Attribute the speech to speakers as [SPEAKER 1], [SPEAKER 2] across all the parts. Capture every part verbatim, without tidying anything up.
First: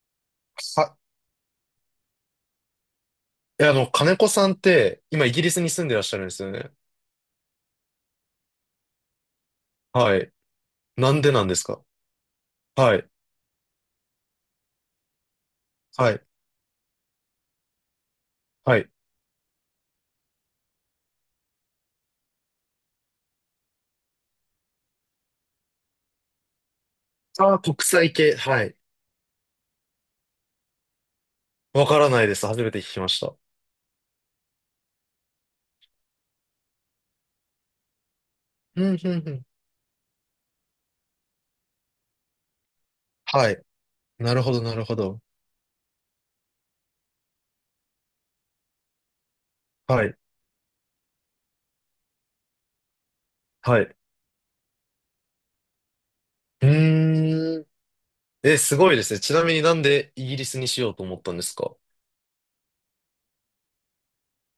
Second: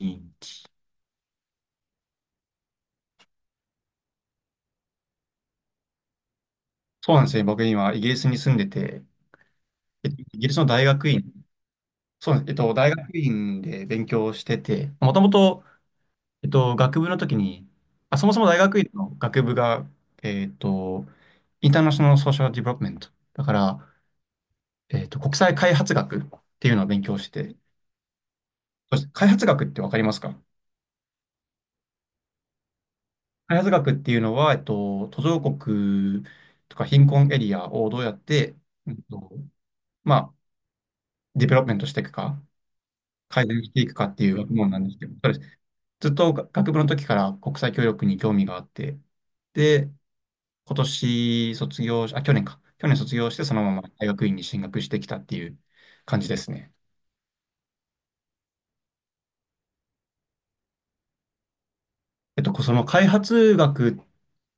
[SPEAKER 1] うん。
[SPEAKER 2] は。え、あの、金子さんって、今イギリスに住んでらっしゃるんですよね。
[SPEAKER 1] そうなんですよ。僕今、イギリスに住んでて、えっ
[SPEAKER 2] は
[SPEAKER 1] とイ
[SPEAKER 2] い。
[SPEAKER 1] ギリスの大学
[SPEAKER 2] なん
[SPEAKER 1] 院、
[SPEAKER 2] でなんですか？
[SPEAKER 1] そうなんです。えっと、大
[SPEAKER 2] はい。
[SPEAKER 1] 学院で勉強してて、もともと、
[SPEAKER 2] はい。
[SPEAKER 1] えっと、学部の時に、あ、そもそも大
[SPEAKER 2] は
[SPEAKER 1] 学
[SPEAKER 2] い。
[SPEAKER 1] 院の学部が、えっと、インターナショナルソーシャルディベロップメント。だから、えっと、国際開発学っていうのを勉強して
[SPEAKER 2] あ
[SPEAKER 1] て、
[SPEAKER 2] あ、国際系。はい。
[SPEAKER 1] そして開発学ってわかりますか？
[SPEAKER 2] わからないです。初めて聞きました。
[SPEAKER 1] 開発学っていうのは、えっと、途上国とか貧困エリアをどうやって、
[SPEAKER 2] う
[SPEAKER 1] えっ
[SPEAKER 2] ん、うん、
[SPEAKER 1] と、
[SPEAKER 2] うん。
[SPEAKER 1] まあ、ディベロップメントしていくか。改
[SPEAKER 2] はい。
[SPEAKER 1] 善していくかってい
[SPEAKER 2] な
[SPEAKER 1] う
[SPEAKER 2] るほ
[SPEAKER 1] 学
[SPEAKER 2] ど、
[SPEAKER 1] 問
[SPEAKER 2] な
[SPEAKER 1] なん
[SPEAKER 2] る
[SPEAKER 1] で
[SPEAKER 2] ほ
[SPEAKER 1] すけど、
[SPEAKER 2] ど。
[SPEAKER 1] そうです。ずっと学部の時から国際協力に興味があって、で、
[SPEAKER 2] はい。
[SPEAKER 1] 今年卒業し、あ、去年か。去年卒業して、そのま
[SPEAKER 2] は
[SPEAKER 1] ま
[SPEAKER 2] い。
[SPEAKER 1] 大学院に進学してきたっていう感じです
[SPEAKER 2] う
[SPEAKER 1] ね。
[SPEAKER 2] ーん。え、すごいですね。ちなみになんでイギリスにしようと思ったんですか？
[SPEAKER 1] えっと、その開発学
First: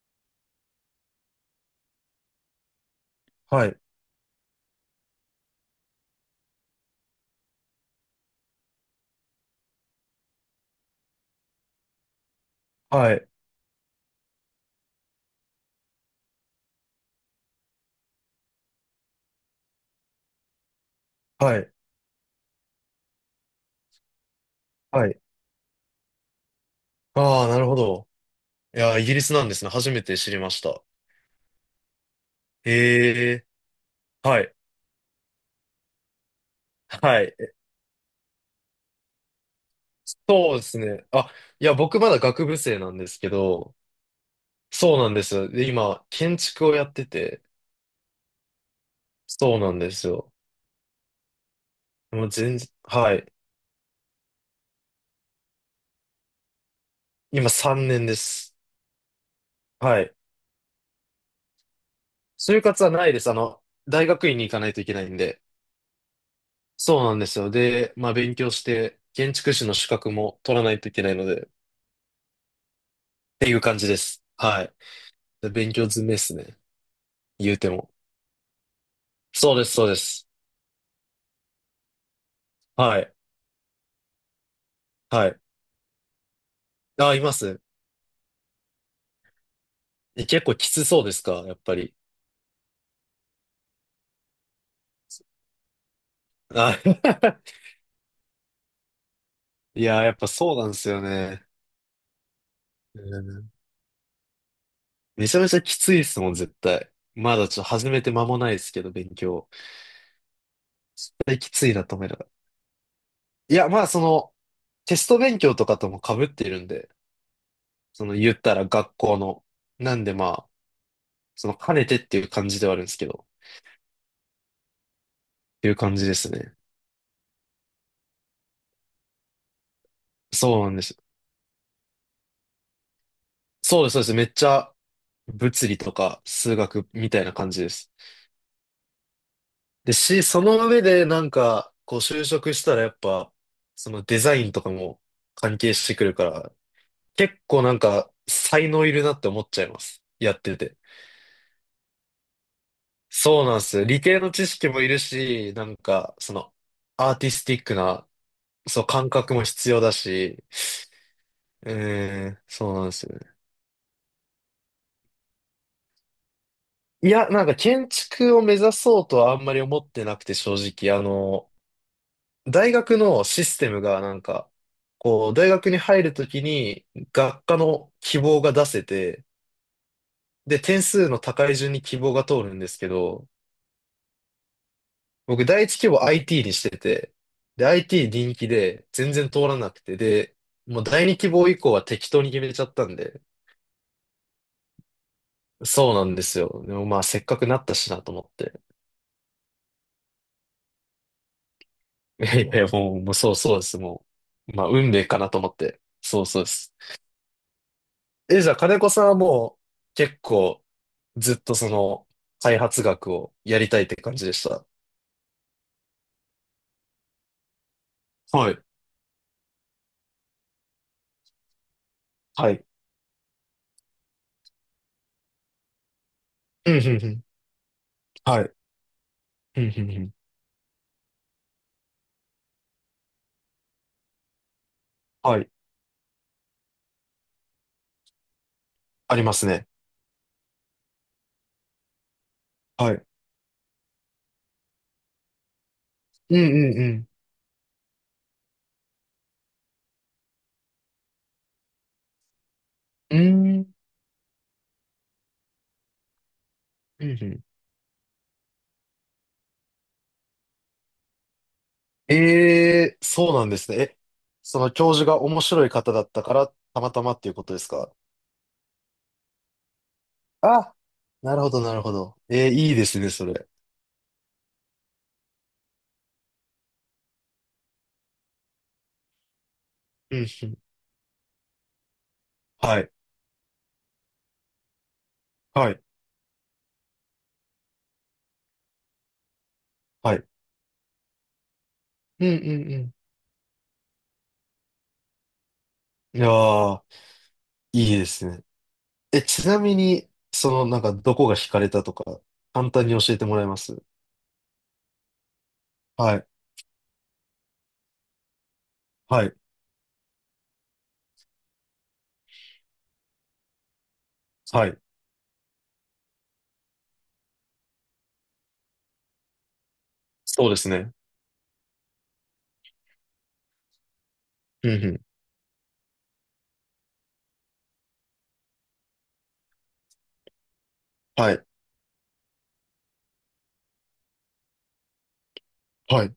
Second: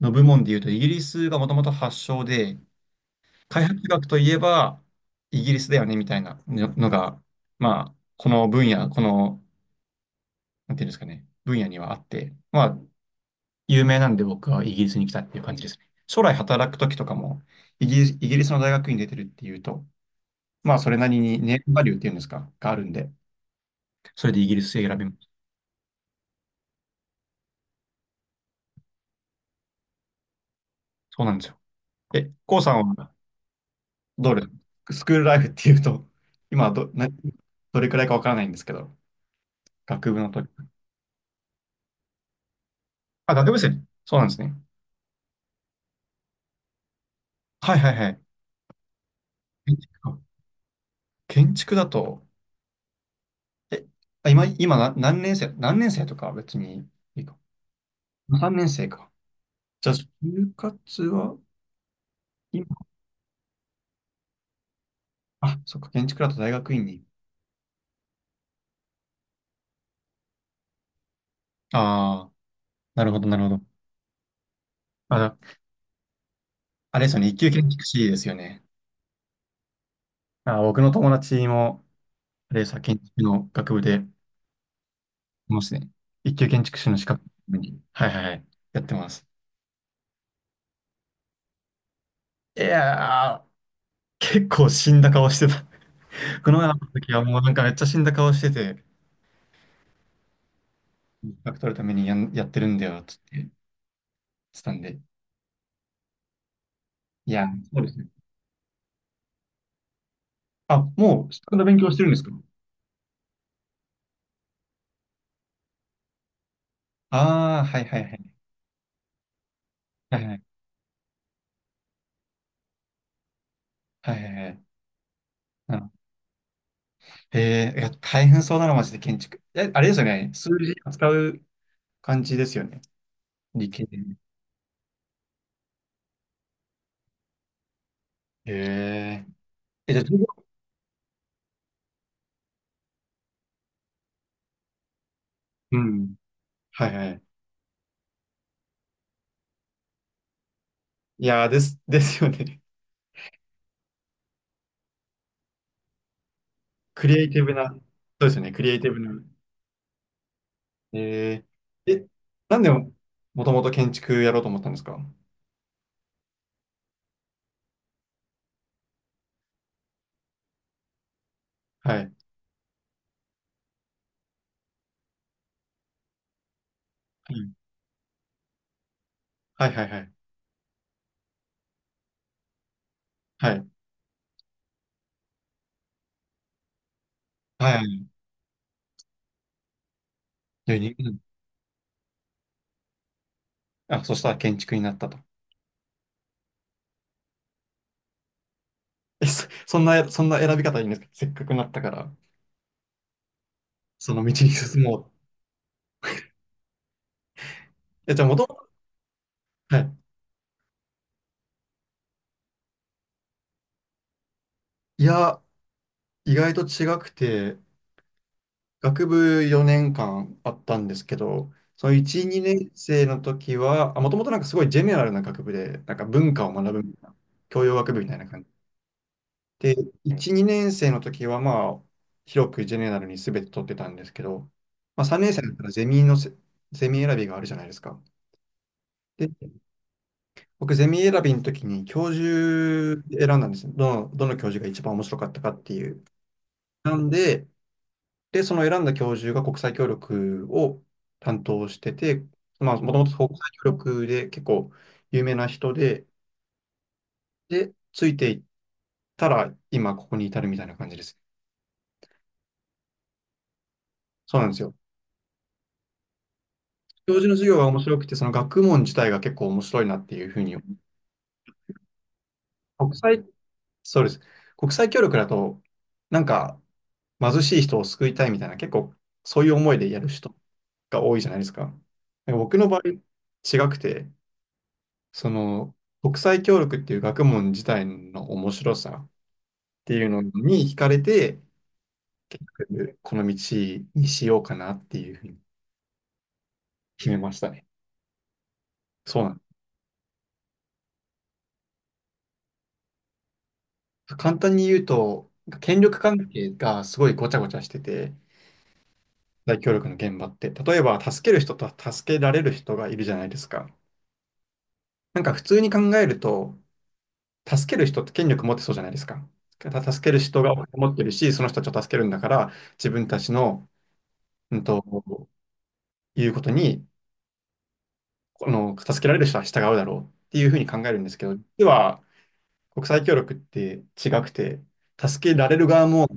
[SPEAKER 1] の部門でいうと、イギリスがもともと発祥で、開
[SPEAKER 2] はい。
[SPEAKER 1] 発学といえばイギリスだよねみたいなののが、まあ、この分野、この、なんていうんですかね、分野にはあって、まあ、
[SPEAKER 2] はい。
[SPEAKER 1] 有名なんで僕はイギリスに来たっていう感じですね。将来働くときとかも、イギリス、イギリスの大学院出てるっていうと、まあそれなりにネ
[SPEAKER 2] は
[SPEAKER 1] ー
[SPEAKER 2] い。
[SPEAKER 1] ムバリューっていうんですか、があるんで、それでイギリス選び
[SPEAKER 2] は
[SPEAKER 1] ま
[SPEAKER 2] い。
[SPEAKER 1] す。
[SPEAKER 2] ああ、なるほど。いやー、イギリスなんですね。初めて知りました。
[SPEAKER 1] そうなんですよ。え、コウさんは
[SPEAKER 2] へえ。
[SPEAKER 1] ど
[SPEAKER 2] は
[SPEAKER 1] れ、
[SPEAKER 2] い。
[SPEAKER 1] スクールライフっていうと、今はど、な、
[SPEAKER 2] はい。
[SPEAKER 1] どれくらいかわからないんですけど、学部の時。
[SPEAKER 2] そうですね。あ、いや、僕まだ学部生なんですけ
[SPEAKER 1] あ、学部
[SPEAKER 2] ど、
[SPEAKER 1] 生、そうなんですね。
[SPEAKER 2] そうなんですよ。で、今、建築をやってて、
[SPEAKER 1] はいはいはい。
[SPEAKER 2] そうな
[SPEAKER 1] 建
[SPEAKER 2] んで
[SPEAKER 1] 築
[SPEAKER 2] す
[SPEAKER 1] か
[SPEAKER 2] よ。
[SPEAKER 1] 建築だ
[SPEAKER 2] も
[SPEAKER 1] と、
[SPEAKER 2] う全然、はい。
[SPEAKER 1] え、あ今、今な何年生、何年生とかは別にいいか。
[SPEAKER 2] 今さんねんで
[SPEAKER 1] 3
[SPEAKER 2] す。
[SPEAKER 1] 年生か。じゃあ、
[SPEAKER 2] はい。
[SPEAKER 1] 就活は、
[SPEAKER 2] 就
[SPEAKER 1] 今、
[SPEAKER 2] 活はないです。あの、大学院に行かないといけないんで。
[SPEAKER 1] あ、そっか、建築だと大学院
[SPEAKER 2] そ
[SPEAKER 1] に。
[SPEAKER 2] うなんですよ。で、まあ勉強して、建築士の資格も取らないといけないので、っ
[SPEAKER 1] ああ、なるほど、なるほ
[SPEAKER 2] ていう
[SPEAKER 1] ど。
[SPEAKER 2] 感じです。はい。
[SPEAKER 1] あの、
[SPEAKER 2] で勉強詰めですね。
[SPEAKER 1] あれですよね、一級
[SPEAKER 2] 言う
[SPEAKER 1] 建
[SPEAKER 2] て
[SPEAKER 1] 築
[SPEAKER 2] も。
[SPEAKER 1] 士ですよね。
[SPEAKER 2] そうです、そうです。
[SPEAKER 1] あー、僕の友達も、あれでし建
[SPEAKER 2] はい。
[SPEAKER 1] 築の学部で、い
[SPEAKER 2] はい。
[SPEAKER 1] ますね。一級建築士の資
[SPEAKER 2] あ、
[SPEAKER 1] 格
[SPEAKER 2] います。
[SPEAKER 1] に、はいはいはい、やってます。
[SPEAKER 2] え、結構きつそうですか、やっぱり？
[SPEAKER 1] いやー、結構死んだ顔してた。この前会っ
[SPEAKER 2] あ
[SPEAKER 1] た時はもうなん かめっちゃ死んだ顔してて、
[SPEAKER 2] いやー、やっぱそうなんですよ
[SPEAKER 1] 資
[SPEAKER 2] ね。
[SPEAKER 1] 格取るためにやん、やってるんだよ、つっ
[SPEAKER 2] う
[SPEAKER 1] て言っ
[SPEAKER 2] ん。
[SPEAKER 1] てたんで。
[SPEAKER 2] めちゃめちゃきついですもん、絶対。
[SPEAKER 1] い
[SPEAKER 2] ま
[SPEAKER 1] やー、
[SPEAKER 2] だちょっと
[SPEAKER 1] そう
[SPEAKER 2] 始
[SPEAKER 1] です
[SPEAKER 2] め
[SPEAKER 1] ね。
[SPEAKER 2] て間もないですけど、勉強。
[SPEAKER 1] あ、
[SPEAKER 2] 絶
[SPEAKER 1] もう
[SPEAKER 2] 対
[SPEAKER 1] 資
[SPEAKER 2] き
[SPEAKER 1] 格の
[SPEAKER 2] つい
[SPEAKER 1] 勉
[SPEAKER 2] な
[SPEAKER 1] 強
[SPEAKER 2] と
[SPEAKER 1] して
[SPEAKER 2] 思い
[SPEAKER 1] るんで
[SPEAKER 2] な
[SPEAKER 1] す
[SPEAKER 2] がら。
[SPEAKER 1] か？
[SPEAKER 2] いや、まあその、テスト勉強とかとも被っているんで、
[SPEAKER 1] ああー、はいはい
[SPEAKER 2] そ
[SPEAKER 1] は
[SPEAKER 2] の言っ
[SPEAKER 1] い。
[SPEAKER 2] たら学校の。なんで
[SPEAKER 1] はい
[SPEAKER 2] ま
[SPEAKER 1] はい。
[SPEAKER 2] あ、その兼ねてっていう感じではあるんですけど、っ
[SPEAKER 1] はいはいはい。
[SPEAKER 2] ていう感じですね。
[SPEAKER 1] へえ。いや、大変そうだな、マジで建築。え、あれですよね。数
[SPEAKER 2] そうな
[SPEAKER 1] 字
[SPEAKER 2] んです。
[SPEAKER 1] 扱う感じですよね。理
[SPEAKER 2] そう
[SPEAKER 1] 系
[SPEAKER 2] です、
[SPEAKER 1] で。
[SPEAKER 2] そうです。めっちゃ物理とか数学みたいな感じです。
[SPEAKER 1] へええ、
[SPEAKER 2] で、
[SPEAKER 1] じゃあ、授
[SPEAKER 2] し、
[SPEAKER 1] 業。
[SPEAKER 2] その上でなんか、こう就職したらやっぱ、そのデザインとかも関係
[SPEAKER 1] う
[SPEAKER 2] してくる
[SPEAKER 1] ん。
[SPEAKER 2] から、
[SPEAKER 1] はいはい。
[SPEAKER 2] 結構なんか才能いるなって思っちゃいます。やってて。
[SPEAKER 1] いやー、です、ですよね。
[SPEAKER 2] そうなんですよ。理系の知識もいるし、なんか、その、
[SPEAKER 1] ク
[SPEAKER 2] アー
[SPEAKER 1] リエ
[SPEAKER 2] テ
[SPEAKER 1] イ
[SPEAKER 2] ィ
[SPEAKER 1] テ
[SPEAKER 2] ス
[SPEAKER 1] ィブ
[SPEAKER 2] ティッ
[SPEAKER 1] な。
[SPEAKER 2] ク
[SPEAKER 1] そ
[SPEAKER 2] な、
[SPEAKER 1] うですよね。クリエイ
[SPEAKER 2] そう、
[SPEAKER 1] ティブ
[SPEAKER 2] 感
[SPEAKER 1] な。
[SPEAKER 2] 覚も必要だし、
[SPEAKER 1] へ
[SPEAKER 2] う
[SPEAKER 1] ええ、
[SPEAKER 2] ーん、
[SPEAKER 1] なんで
[SPEAKER 2] そうなんで
[SPEAKER 1] も、
[SPEAKER 2] すよね。
[SPEAKER 1] もともと建築やろうと思ったんですか？
[SPEAKER 2] いや、なんか建築を目指そうとはあんまり思ってなくて、正直、あの、
[SPEAKER 1] はい。
[SPEAKER 2] 大学のシステムがなんか、こう、大学に入るときに
[SPEAKER 1] う
[SPEAKER 2] 学
[SPEAKER 1] ん。
[SPEAKER 2] 科の希望が出せて、
[SPEAKER 1] はいはいはい。
[SPEAKER 2] で、点数の高い順に希望が通るんですけど、
[SPEAKER 1] はい。
[SPEAKER 2] 僕第一希望 アイティー にしてて、で、
[SPEAKER 1] はいはい。
[SPEAKER 2] アイティー 人気で全然通らなくて、で、
[SPEAKER 1] で
[SPEAKER 2] もう
[SPEAKER 1] に
[SPEAKER 2] 第
[SPEAKER 1] う
[SPEAKER 2] 二
[SPEAKER 1] ん。
[SPEAKER 2] 希望以降は適当に決めちゃったんで、
[SPEAKER 1] あ、そしたら建築になったと。
[SPEAKER 2] そうなんですよ。でもまあせっかくなったしなと思って。
[SPEAKER 1] え、そ、そんな、そんな選び方いいんですか？せっかくなったから、
[SPEAKER 2] いやいや、もう、もうそうそうです。も
[SPEAKER 1] その道に
[SPEAKER 2] う、まあ
[SPEAKER 1] 進
[SPEAKER 2] 運
[SPEAKER 1] も
[SPEAKER 2] 命
[SPEAKER 1] う。
[SPEAKER 2] かなと思って。そうそうです。
[SPEAKER 1] え、じゃあ、も
[SPEAKER 2] え、
[SPEAKER 1] とも
[SPEAKER 2] じゃあ
[SPEAKER 1] と、
[SPEAKER 2] 金子さんはも
[SPEAKER 1] は
[SPEAKER 2] う
[SPEAKER 1] い。
[SPEAKER 2] 結構ずっとその開発学をやりたいって感じでした？
[SPEAKER 1] いや、意外と違くて、
[SPEAKER 2] はい。
[SPEAKER 1] 学部よねんかんあったんですけど、そのいち、
[SPEAKER 2] は
[SPEAKER 1] 2
[SPEAKER 2] い。
[SPEAKER 1] 年生の時は、もともとなんかすごいジェネラルな学部で、なんか文化を
[SPEAKER 2] う
[SPEAKER 1] 学
[SPEAKER 2] ん、う
[SPEAKER 1] ぶ
[SPEAKER 2] ん、
[SPEAKER 1] みた
[SPEAKER 2] う
[SPEAKER 1] いな、
[SPEAKER 2] ん。
[SPEAKER 1] 教養学部みたいな
[SPEAKER 2] は
[SPEAKER 1] 感じ。
[SPEAKER 2] い。うん、
[SPEAKER 1] で、
[SPEAKER 2] うん、うん。
[SPEAKER 1] いち、にねん生の時はまあ、広くジェネラルに全て取ってたんですけど、まあさんねん
[SPEAKER 2] は
[SPEAKER 1] 生
[SPEAKER 2] い。
[SPEAKER 1] だったらゼミのせ、ゼミ選びがあるじゃないですか。
[SPEAKER 2] あり
[SPEAKER 1] で、
[SPEAKER 2] ますね。
[SPEAKER 1] 僕ゼミ選びの時に教
[SPEAKER 2] は
[SPEAKER 1] 授
[SPEAKER 2] い。
[SPEAKER 1] 選んだんですよ。どの、どの教授が一番面白かったかっていう。
[SPEAKER 2] うん、う
[SPEAKER 1] な
[SPEAKER 2] ん、
[SPEAKER 1] んで、で、その選んだ教授が国際協力を担当してて、まあ、もとも
[SPEAKER 2] う
[SPEAKER 1] と
[SPEAKER 2] ん。う
[SPEAKER 1] 国際
[SPEAKER 2] ーん。
[SPEAKER 1] 協力で結構有名な人で、
[SPEAKER 2] うんうん。
[SPEAKER 1] で、ついていったら今ここに至るみたいな感じです。
[SPEAKER 2] ええ、そうなんですね。え、
[SPEAKER 1] そうなんで
[SPEAKER 2] そ
[SPEAKER 1] す
[SPEAKER 2] の
[SPEAKER 1] よ。
[SPEAKER 2] 教授が面白い方だったから、たまたま
[SPEAKER 1] 教
[SPEAKER 2] っ
[SPEAKER 1] 授
[SPEAKER 2] てい
[SPEAKER 1] の
[SPEAKER 2] うこ
[SPEAKER 1] 授
[SPEAKER 2] と
[SPEAKER 1] 業
[SPEAKER 2] で
[SPEAKER 1] が
[SPEAKER 2] す
[SPEAKER 1] 面
[SPEAKER 2] か？
[SPEAKER 1] 白くて、その学問自体が結構面白いなっていうふうに思
[SPEAKER 2] あ、なるほど、なるほど。ええ、いいで
[SPEAKER 1] う。国
[SPEAKER 2] すね、
[SPEAKER 1] 際、
[SPEAKER 2] それ。
[SPEAKER 1] そうです。国際協力だと、なんか貧しい人を救いたいみたいな、結構そういう思いでやる
[SPEAKER 2] うんう
[SPEAKER 1] 人
[SPEAKER 2] ん。
[SPEAKER 1] が多いじゃないですか。なんか僕の場
[SPEAKER 2] は
[SPEAKER 1] 合、
[SPEAKER 2] い、
[SPEAKER 1] 違くて、そ
[SPEAKER 2] は
[SPEAKER 1] の、
[SPEAKER 2] い。
[SPEAKER 1] 国際協力っていう学問自体の面白さっていう
[SPEAKER 2] は
[SPEAKER 1] の
[SPEAKER 2] い。
[SPEAKER 1] に惹かれて、
[SPEAKER 2] うんう
[SPEAKER 1] 結
[SPEAKER 2] んうん。
[SPEAKER 1] 局、この道にしようかなっていうふうに
[SPEAKER 2] いやー、
[SPEAKER 1] 決めましたね。
[SPEAKER 2] いいですね。
[SPEAKER 1] そ
[SPEAKER 2] え、
[SPEAKER 1] うなんで
[SPEAKER 2] ちなみに、その、なんか、どこが惹かれたとか、簡単に教えてもらえます？
[SPEAKER 1] す。簡単に言うと、権力
[SPEAKER 2] は
[SPEAKER 1] 関
[SPEAKER 2] い、
[SPEAKER 1] 係がすごいごちゃごちゃしてて、
[SPEAKER 2] はい、
[SPEAKER 1] 大協力の現場って、例えば助ける人と助けられる人がいるじゃないですか。
[SPEAKER 2] はい。
[SPEAKER 1] なんか普通に考えると、助ける人って権力持ってそうじゃないですか。た助ける人
[SPEAKER 2] そう
[SPEAKER 1] が
[SPEAKER 2] で
[SPEAKER 1] お金
[SPEAKER 2] すね。
[SPEAKER 1] 持ってるし、その人たちを助けるんだから、自分たちの、うん
[SPEAKER 2] うんうん。
[SPEAKER 1] と、いうことにこの、助けられる人は従うだろうっていうふうに考えるんですけ
[SPEAKER 2] は
[SPEAKER 1] ど、
[SPEAKER 2] い、
[SPEAKER 1] 実は国際協力って違くて、助けられる側
[SPEAKER 2] は
[SPEAKER 1] も
[SPEAKER 2] い、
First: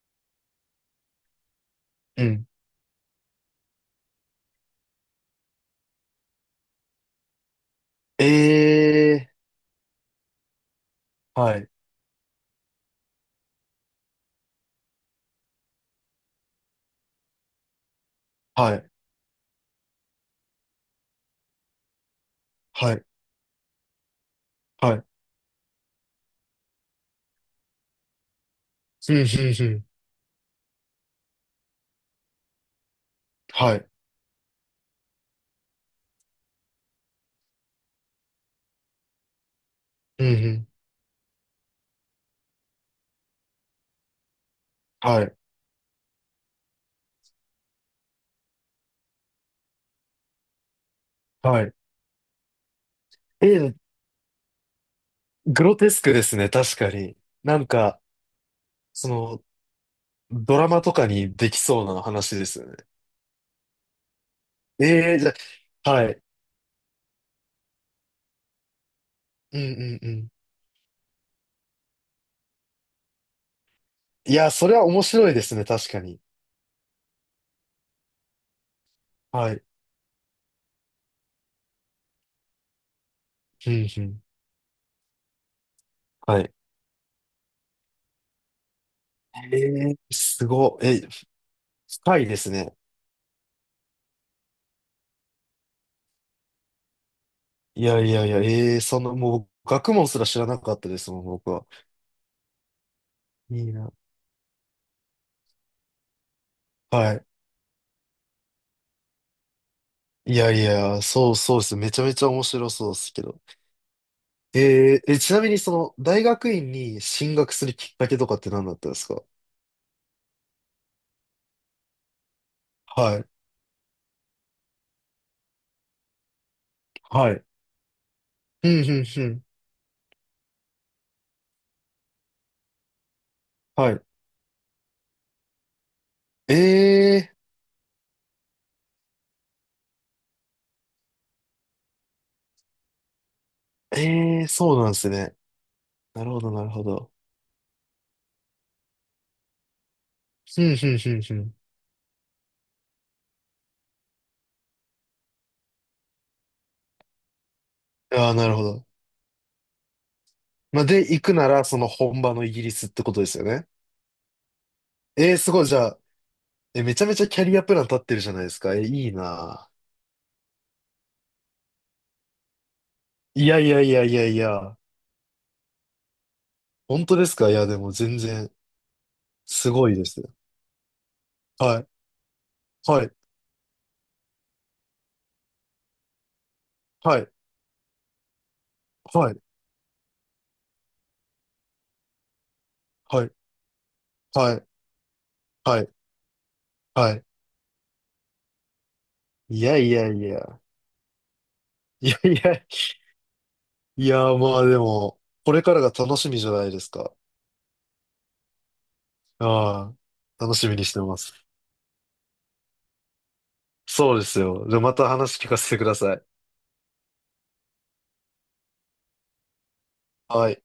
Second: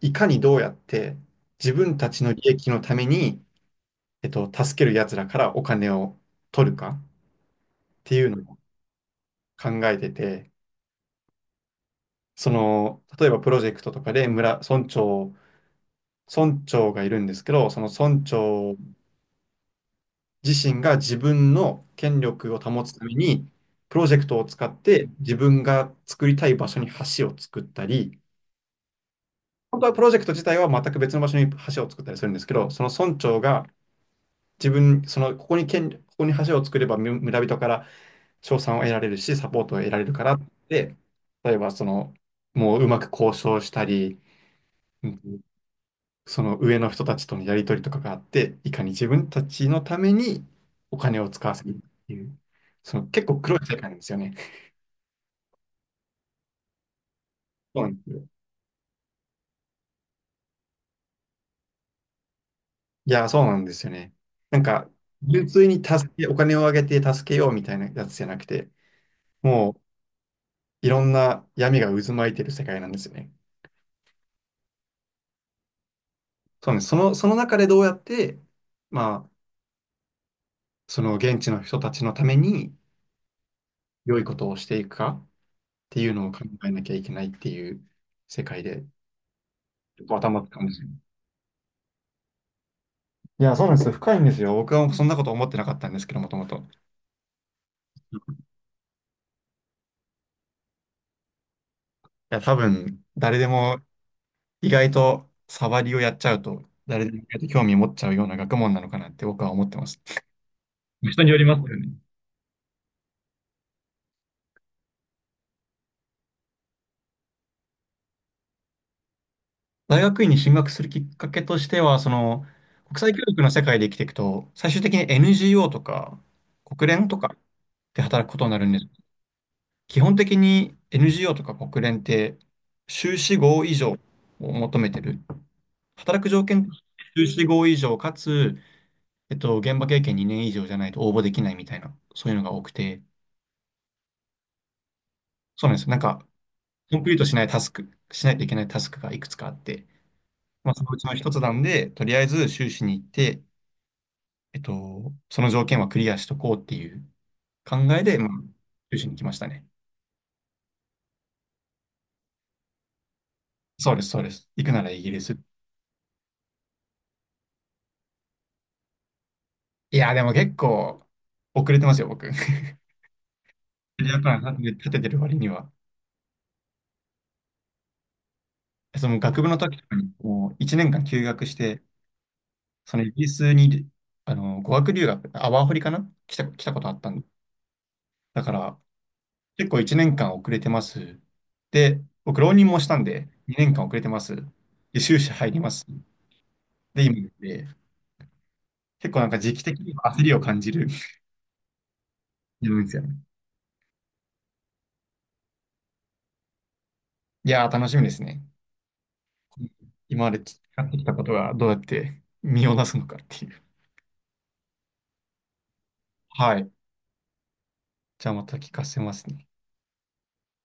[SPEAKER 1] いかにどうやって自分たち
[SPEAKER 2] う
[SPEAKER 1] の利
[SPEAKER 2] ん。
[SPEAKER 1] 益のために、えっと、助ける奴らからお金を取るかっていうのを
[SPEAKER 2] ええ
[SPEAKER 1] 考えてて、
[SPEAKER 2] ー、はい、
[SPEAKER 1] その、例えばプロジェクトとかで村、村長、村長がいるんですけど、その村
[SPEAKER 2] は
[SPEAKER 1] 長
[SPEAKER 2] い、
[SPEAKER 1] 自身が自分の権力を保つ
[SPEAKER 2] は
[SPEAKER 1] た
[SPEAKER 2] い、
[SPEAKER 1] めに、プロジェクトを使っ
[SPEAKER 2] はい。
[SPEAKER 1] て自分が作りたい場所に橋を作ったり、
[SPEAKER 2] うんうんう
[SPEAKER 1] 本
[SPEAKER 2] ん。
[SPEAKER 1] 当はプロジェクト自体は全く別の場所に橋を作ったりするんですけど、その村長が
[SPEAKER 2] はい、
[SPEAKER 1] 自分、そのここに権、ここに橋を作ればむ村人から賞賛を得られるし、サポートを得られるか
[SPEAKER 2] うん
[SPEAKER 1] らっ
[SPEAKER 2] うん。
[SPEAKER 1] て、例えばその、もううまく交渉したり、う
[SPEAKER 2] はい、
[SPEAKER 1] んその上の人たちとのやり取りとかがあって、いかに自分たちのためにお金を使わ
[SPEAKER 2] は
[SPEAKER 1] せ
[SPEAKER 2] い。
[SPEAKER 1] るっていう、その結構
[SPEAKER 2] え
[SPEAKER 1] 黒い
[SPEAKER 2] ー、
[SPEAKER 1] 世界なんですよね。
[SPEAKER 2] グロテスクですね、確かに。なん
[SPEAKER 1] そうなん
[SPEAKER 2] か、
[SPEAKER 1] ですよ。
[SPEAKER 2] その、ドラマとかにできそうな話ですよね。
[SPEAKER 1] いや、そうなんですよね。なん
[SPEAKER 2] え
[SPEAKER 1] か、
[SPEAKER 2] えー、じゃ
[SPEAKER 1] 純粋に
[SPEAKER 2] あ、は
[SPEAKER 1] 助
[SPEAKER 2] い。
[SPEAKER 1] け、お金をあげて助けようみたいなやつじゃなくて、
[SPEAKER 2] うんう
[SPEAKER 1] もう
[SPEAKER 2] んうん。
[SPEAKER 1] いろんな闇が渦巻いてる世界なんですよね。
[SPEAKER 2] いや、それは面白いですね、確かに。
[SPEAKER 1] そうなんです。その、その中でどうやって、まあ、
[SPEAKER 2] はい。
[SPEAKER 1] その現地の人たちのために
[SPEAKER 2] うんう
[SPEAKER 1] 良
[SPEAKER 2] ん。
[SPEAKER 1] いことをしていくかっていうのを考
[SPEAKER 2] はい。
[SPEAKER 1] えなきゃいけないっていう世界で、
[SPEAKER 2] ええ、
[SPEAKER 1] 結構頭
[SPEAKER 2] す
[SPEAKER 1] 使うんで
[SPEAKER 2] ご
[SPEAKER 1] す
[SPEAKER 2] い。
[SPEAKER 1] よ。
[SPEAKER 2] え、深いですね。
[SPEAKER 1] いや、そうなんですよ。深いんですよ。僕はそんなこと思ってなかったんですけど、もともと。い
[SPEAKER 2] いやいやいや、ええ、そんな、もう、学問すら知らなかったですもん、僕は。
[SPEAKER 1] や、多分、誰で
[SPEAKER 2] いい
[SPEAKER 1] も
[SPEAKER 2] な。
[SPEAKER 1] 意外と触りをやっちゃうと、誰で
[SPEAKER 2] は
[SPEAKER 1] も意
[SPEAKER 2] い。
[SPEAKER 1] 外と興味持っちゃうような学問なのかなって僕は思ってます。
[SPEAKER 2] いやいや、
[SPEAKER 1] 人に
[SPEAKER 2] そう
[SPEAKER 1] よりま
[SPEAKER 2] そうで
[SPEAKER 1] すよ
[SPEAKER 2] す。
[SPEAKER 1] ね。
[SPEAKER 2] めちゃめちゃ面白そうですけど。えーえ、ちなみにその、大学院に進学するきっかけとかって何だったんですか？
[SPEAKER 1] 大学院に進学するきっかけとしては、その、国際教
[SPEAKER 2] はい。
[SPEAKER 1] 育の世界で生きていくと、最終的に エヌジーオー とか、国連と
[SPEAKER 2] は
[SPEAKER 1] か
[SPEAKER 2] い。
[SPEAKER 1] で働くことになる
[SPEAKER 2] う
[SPEAKER 1] んで
[SPEAKER 2] ん、う
[SPEAKER 1] す。
[SPEAKER 2] ん、うん。
[SPEAKER 1] 基本的に エヌジーオー とか国連って、修士号以上
[SPEAKER 2] はい。
[SPEAKER 1] を求めてる。働く条
[SPEAKER 2] え
[SPEAKER 1] 件、修士号以上かつ、えっと、現場経験にねん以上じゃないと応募できないみたいな、そういうのが多くて、
[SPEAKER 2] ー、えー、そうなんですね。
[SPEAKER 1] そうなんですよ。なん
[SPEAKER 2] な
[SPEAKER 1] か、
[SPEAKER 2] るほど、なるほ
[SPEAKER 1] コンプ
[SPEAKER 2] ど。
[SPEAKER 1] リートしないタスク、しないといけないタスクがいくつかあって、
[SPEAKER 2] うん、う
[SPEAKER 1] まあ、そのうちの一
[SPEAKER 2] ん、
[SPEAKER 1] つ
[SPEAKER 2] う
[SPEAKER 1] な
[SPEAKER 2] ん、
[SPEAKER 1] んで、とりあえず修士に行って、えっと、その条件はクリアしとこうっていう考え
[SPEAKER 2] う
[SPEAKER 1] で、
[SPEAKER 2] ん。
[SPEAKER 1] ま
[SPEAKER 2] あ
[SPEAKER 1] あ、
[SPEAKER 2] あ、なるほど。
[SPEAKER 1] 修士に来ましたね。
[SPEAKER 2] まあ、で、行くなら、その本場のイギリスってことですよね。
[SPEAKER 1] そうです、そうです。行くならイギリ
[SPEAKER 2] えー、
[SPEAKER 1] ス。
[SPEAKER 2] すごい。じゃあ、え、めちゃめちゃキャリアプラン立ってるじゃないですか。え、いいな。
[SPEAKER 1] いや、でも結構、遅れてますよ、僕。キ
[SPEAKER 2] いやいやい
[SPEAKER 1] ャ
[SPEAKER 2] や
[SPEAKER 1] リ
[SPEAKER 2] い
[SPEAKER 1] ア
[SPEAKER 2] や
[SPEAKER 1] プラ
[SPEAKER 2] い
[SPEAKER 1] ン
[SPEAKER 2] や。
[SPEAKER 1] 立ててる割には。
[SPEAKER 2] 本当ですか？いや、でも全然、
[SPEAKER 1] その学部の
[SPEAKER 2] す
[SPEAKER 1] 時と
[SPEAKER 2] ごい
[SPEAKER 1] か
[SPEAKER 2] で
[SPEAKER 1] に、
[SPEAKER 2] す。
[SPEAKER 1] もういちねんかん休学し
[SPEAKER 2] は
[SPEAKER 1] て、
[SPEAKER 2] い、
[SPEAKER 1] その
[SPEAKER 2] はい、
[SPEAKER 1] イギリスに、あの、語学留学、あ、ワーホリかな来た、来たことあった
[SPEAKER 2] は
[SPEAKER 1] んで。
[SPEAKER 2] い、
[SPEAKER 1] だから、
[SPEAKER 2] はい、
[SPEAKER 1] 結構いちねんかん遅れてます。で、僕、浪人もしたん
[SPEAKER 2] は
[SPEAKER 1] で、
[SPEAKER 2] い、
[SPEAKER 1] にねんかん遅れてます。
[SPEAKER 2] はい、
[SPEAKER 1] で、修士入りま
[SPEAKER 2] は
[SPEAKER 1] す。
[SPEAKER 2] い、
[SPEAKER 1] で、
[SPEAKER 2] はい。
[SPEAKER 1] 今で、結構なんか時
[SPEAKER 2] い
[SPEAKER 1] 期
[SPEAKER 2] や
[SPEAKER 1] 的
[SPEAKER 2] い
[SPEAKER 1] に
[SPEAKER 2] やい
[SPEAKER 1] 焦りを
[SPEAKER 2] や。
[SPEAKER 1] 感じる
[SPEAKER 2] いやい や、
[SPEAKER 1] いですよね。
[SPEAKER 2] いや、まあでも、これからが楽しみじゃないですか。
[SPEAKER 1] いやー、楽しみですね。
[SPEAKER 2] あ
[SPEAKER 1] 今まで
[SPEAKER 2] あ、楽
[SPEAKER 1] 培
[SPEAKER 2] しみに
[SPEAKER 1] っ
[SPEAKER 2] し
[SPEAKER 1] て
[SPEAKER 2] て
[SPEAKER 1] きた
[SPEAKER 2] ま
[SPEAKER 1] こと
[SPEAKER 2] す。
[SPEAKER 1] がどうやって身を出すのかっていう。
[SPEAKER 2] そうですよ。じゃあまた話聞かせてください。
[SPEAKER 1] はい。じゃあまた聞かせますね。
[SPEAKER 2] はい。